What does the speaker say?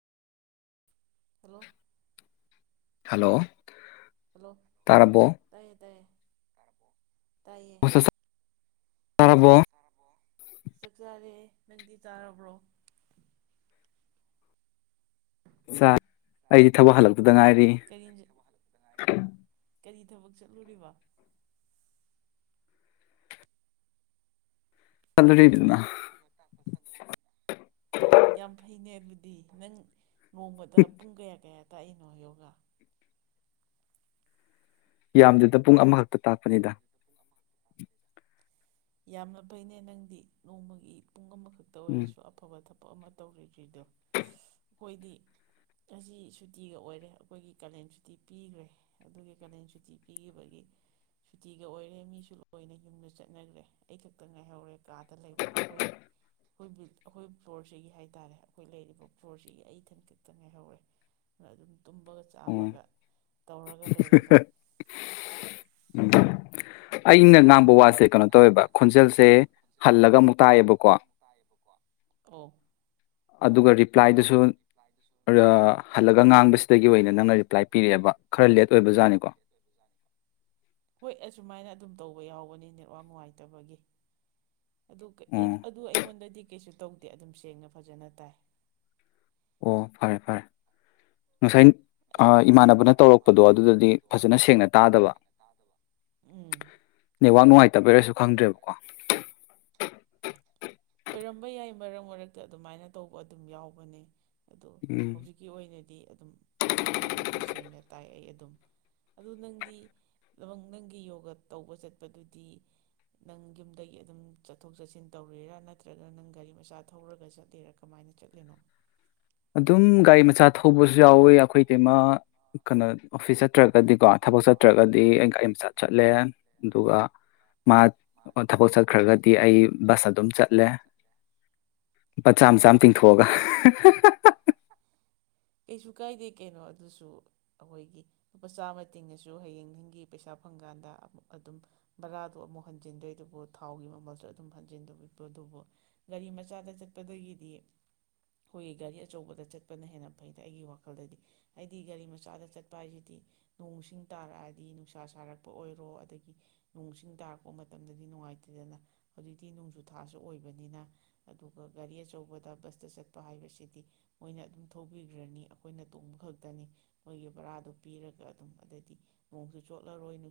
hello hello hello ꯇꯥꯔꯕꯣ ꯇꯥꯏꯌꯦ ꯇꯥꯏꯌꯦ ꯇ ꯔꯔꯕꯣ ꯆꯥꯛꯆꯥꯔꯦ ꯅꯪꯗꯤ ꯆꯥꯔꯕ꯭ꯔꯣ ꯁꯥ ꯑꯩꯗꯤ ꯊꯕꯛ ꯍꯜꯂꯛꯇꯨꯗ ꯉꯥꯏꯔꯤ ꯀꯔꯤ ꯀꯔꯤ ꯊꯕꯛ ꯆꯠꯂꯨꯔꯤꯕ ꯆꯂꯔꯅ ꯌꯥꯝ ꯐꯩꯅꯦ ꯑꯗꯨꯗꯤ ꯅꯪ ꯅꯣꯡꯃꯗ ꯄꯨꯡ ꯀꯌꯥ ꯀꯌꯥ ꯇꯥꯛꯏꯅꯣ ꯌꯣꯒꯥ ꯌꯥꯝꯗꯗ ꯄꯨꯡ ꯑꯃꯈꯛꯇ ꯇꯥꯛꯄꯅꯤꯗ ꯌꯥꯝꯅ ꯐꯩꯅꯦ ꯅꯪꯗꯤ ꯅꯣꯡꯃꯒꯤ ꯄꯨꯡ ꯑꯃꯈꯛꯇ ꯎꯝ ꯑꯣꯏꯔꯁꯨ ꯑꯐꯕ ꯊꯕꯛ ꯑꯃ ꯇꯧꯔꯤꯒꯗꯣ ꯑꯩꯈꯣꯏꯗꯤ ꯉꯁꯤ ꯁꯨꯇꯤꯒ ꯑꯣꯏꯔꯦ ꯑꯩꯈꯣꯏꯒꯤ ꯀꯥꯂꯦꯟ ꯁꯨꯇꯤ ꯄꯤꯒ꯭ꯔꯦ ꯑꯗꯨꯒꯤ ꯀꯥꯂꯦꯟ ꯁꯨꯇꯤ ꯄꯤꯈꯤꯕꯒꯤ ꯁꯨꯇꯤꯒ ꯑꯣꯏꯔꯦ ꯃꯤꯁꯨ ꯂꯣꯏꯅ ꯌꯨꯝꯗ ꯆꯠꯅꯒ꯭ꯔꯦ ꯑꯩ ꯈꯛꯇ ꯉꯥꯏꯍꯧꯔꯦ ꯀꯥꯗ ꯂꯩꯕ ꯑꯈꯣꯏ ꯑꯩꯈꯣꯏ ꯑꯩꯈꯣꯏ ꯐ꯭ꯂꯣꯔꯁꯤꯒꯤ ꯍꯥꯏꯇꯥꯔꯦ ꯑꯩꯈꯣꯏ ꯂꯩꯔꯤꯕ ꯐ꯭ꯂꯣꯔꯁꯤꯒꯤ ꯑꯩ ꯏꯊꯟ ꯈꯛꯇ ꯉꯥꯏꯍꯧꯔꯦ ꯑꯗꯨꯗ ꯑꯗꯨꯝ ꯇꯨꯝꯕꯒ ꯑꯣ ꯆꯥꯕꯒ ꯇꯧꯔꯒ ꯂꯩꯔꯦꯗ ꯑꯩꯅ ꯉꯥ ꯋꯥꯁꯦ ꯀꯩꯅꯣ ꯇꯧꯋꯦꯕ ꯈꯣꯟꯖꯦꯜꯁꯦ ꯍꯜꯂꯒ ꯑꯃꯨꯛ ꯇꯥꯛꯑꯦꯕꯀꯣ ꯑꯧ ꯑꯗꯨꯒ ꯔꯤꯄ꯭ꯂꯥꯏꯗꯨꯁꯨ ꯍꯜꯂꯒ ꯉꯥꯡꯕꯁꯤ ꯇꯒꯤ ꯑꯣꯏꯅ ꯅꯪꯅ ꯔꯤꯄ꯭ꯂꯥꯏ ꯄꯤꯔꯛꯑꯦꯕ ꯂꯦꯠ ꯑꯣꯏꯕꯖꯥꯠꯅꯤꯀꯣ ꯍꯣꯏ ꯑꯁꯨꯃꯥꯏꯅ ꯑꯗꯨꯝ ꯇꯧ ꯌꯥꯎꯕꯅꯤ ꯅꯦꯠꯋꯥꯛ ꯅꯨꯡꯉꯥꯏꯇꯕꯒꯤ ꯑꯗꯨ ꯑꯣ ꯑꯗꯨ ꯑꯩꯉꯣꯟꯗꯗꯤ ꯀꯩꯁꯨ ꯇꯧꯗꯦ ꯑꯗꯨꯝ ꯁꯦꯡꯅ ꯐꯖꯅ ꯇꯥꯏ ꯑꯣ ꯐꯔꯦ ꯐꯔꯦ ꯉꯁꯥꯏ ꯏꯃꯥꯟꯅꯕꯅ ꯇꯧꯔꯛꯄꯗꯣ ꯑꯗꯨꯗꯗꯤ ꯐꯖꯅ ꯁꯦꯡꯅ ꯇꯥꯗꯕ ꯎꯝ ꯅꯦꯠꯋꯥꯛ ꯅꯨꯡꯉꯥꯏꯇꯕꯩꯔꯁꯨ ꯈꯪꯗ꯭ꯔꯦꯕꯀꯣ ꯑꯣꯏꯔꯝꯕ ꯌꯥꯏ ꯃꯔꯛ ꯃꯔꯛꯇ ꯑꯗꯨꯃꯥꯏꯅ ꯇꯧꯕ ꯑꯗꯨꯝ ꯌꯥꯎꯕꯅꯦ ꯑꯗꯣ ꯎꯝ ꯍꯧꯖꯤꯛꯀꯤ ꯑꯣꯏꯅꯗꯤ ꯑꯗꯨꯝ ꯅꯪꯅ ꯉꯥꯡꯉꯤꯗꯨ ꯁꯦꯡꯅ ꯇꯥꯏ ꯑꯩ ꯑꯗꯨꯝ ꯑꯗꯨ ꯅꯪꯗꯤ ꯂꯪ ꯅꯪꯒꯤ ꯌꯣꯒ ꯇꯧꯕ ꯆꯠꯄꯗꯨꯗꯤ ꯅꯪ ꯌꯨꯝꯗꯒꯤ ꯑꯗꯨꯝ ꯆꯠꯊꯣꯛ ꯆꯠꯁꯤꯟ ꯇꯧꯔꯤꯔꯥ ꯅꯠꯇ꯭ꯔꯒ ꯅꯪ ꯒꯥꯔꯤ ꯃꯆꯥ ꯊꯧꯔꯒ ꯆꯠꯂꯦꯔꯥ ꯀꯃꯥꯏꯅ ꯆꯠꯂꯤꯅꯣ ꯑꯗꯨꯝ ꯒꯥꯏꯃ ꯆꯥ ꯊꯧꯕꯁꯨ ꯌꯥꯎꯋꯤ ꯑꯩꯈꯣꯏ ꯀꯩꯃꯥ ꯀꯩꯅꯣ ꯑꯣꯐꯤꯁ ꯆꯠ ꯅꯠꯇ꯭ꯔꯒꯗꯤꯀꯣ ꯊꯕꯛ ꯆꯠꯇ꯭ꯔꯒꯗꯤ ꯑꯩ ꯒꯥꯔꯤ ꯃꯆꯥ ꯆꯠꯂꯦ ꯑꯗꯨꯒ ꯃꯥ ꯊꯕꯛ ꯆꯠꯈ꯭ꯔꯒꯗꯤ ꯑꯩ ꯕꯁ ꯑꯗꯨꯝ ꯆꯠꯂꯦ ꯂꯨꯄꯥ ꯆꯥꯝ ꯆꯥꯝ ꯇꯤꯡꯊꯣꯛꯑꯒ ꯀꯩꯁꯨ ꯀꯥꯏꯗꯦ ꯀꯩꯅꯣ ꯑꯗꯨꯁꯨ ꯑꯈꯣꯏꯒꯤ ꯂꯨꯄꯥ ꯆꯥꯃ ꯇꯤꯡꯉꯁꯨ ꯍꯌꯦꯡ ꯅꯪꯒꯤ ꯄꯩꯁꯥ ꯐꯪꯀꯥꯟꯗ ꯑꯃꯨꯛ ꯑꯗꯨꯝ ꯕꯔꯥꯗꯣ ꯑꯃꯨꯛ ꯍꯟꯖꯤꯟꯗꯣꯏꯗꯨꯕꯨ ꯊꯥꯎꯒꯤ ꯃꯃꯜꯁꯨ ꯑꯗꯨꯝ ꯍꯟꯖꯤꯟꯗꯣ ꯑꯗꯨꯕꯨ ꯒꯥꯔꯤ ꯃꯆꯥꯗ ꯆꯠꯄꯗꯒꯤꯗꯤ ꯑꯩꯈꯣꯏꯒꯤ ꯒꯥꯔꯤ ꯑꯆꯧꯕꯗ ꯆꯠꯄꯅ ꯍꯦꯟꯅ ꯐꯩꯗ ꯑꯩꯒꯤ ꯋꯥꯈꯜꯗꯗꯤ ꯍꯥꯏꯗꯤ ꯒꯥꯔꯤ ꯃꯆꯥꯗ ꯆꯠꯄ ꯍꯥꯏꯁꯤꯗꯤ ꯅꯣꯡꯁꯤꯡ ꯇꯥꯔꯛꯑꯗꯤ ꯅꯨꯡꯁꯥ ꯁꯥꯔꯛꯄ ꯑꯣꯏꯔꯣ ꯑꯗꯒꯤ ꯅꯣꯡꯁꯤꯡ ꯇꯥꯔꯛꯄ ꯂꯥꯛꯄ ꯃꯇꯝꯗꯗꯤ ꯅꯨꯡꯉꯥꯏꯇꯦꯗꯅ ꯍꯧꯖꯤꯛꯇꯤ ꯅꯣꯡꯖꯨ ꯊꯥꯁꯨ ꯑꯣꯏꯕꯅꯤꯅ ꯑꯗꯨꯒ ꯒꯥꯔꯤ ꯑꯆꯧꯕꯗ ꯕꯁꯇ ꯆꯠꯄ ꯍꯥꯏꯕꯁꯤꯗꯤ ꯃꯣꯏꯅ ꯑꯗꯨꯝ ꯊꯧꯕꯤꯈ꯭ꯔꯅꯤ ꯑꯩꯈꯣꯏꯅ ꯇꯣꯡꯕ ꯈꯛꯇꯅꯤ ꯃꯣꯏꯒꯤ ꯕꯔꯥꯗꯣ ꯄꯤꯔꯒ ꯑꯗꯨꯝ ꯑꯗꯩꯗꯤ ꯅꯣꯡꯁꯨ ꯆꯣꯠꯂꯔꯣꯏ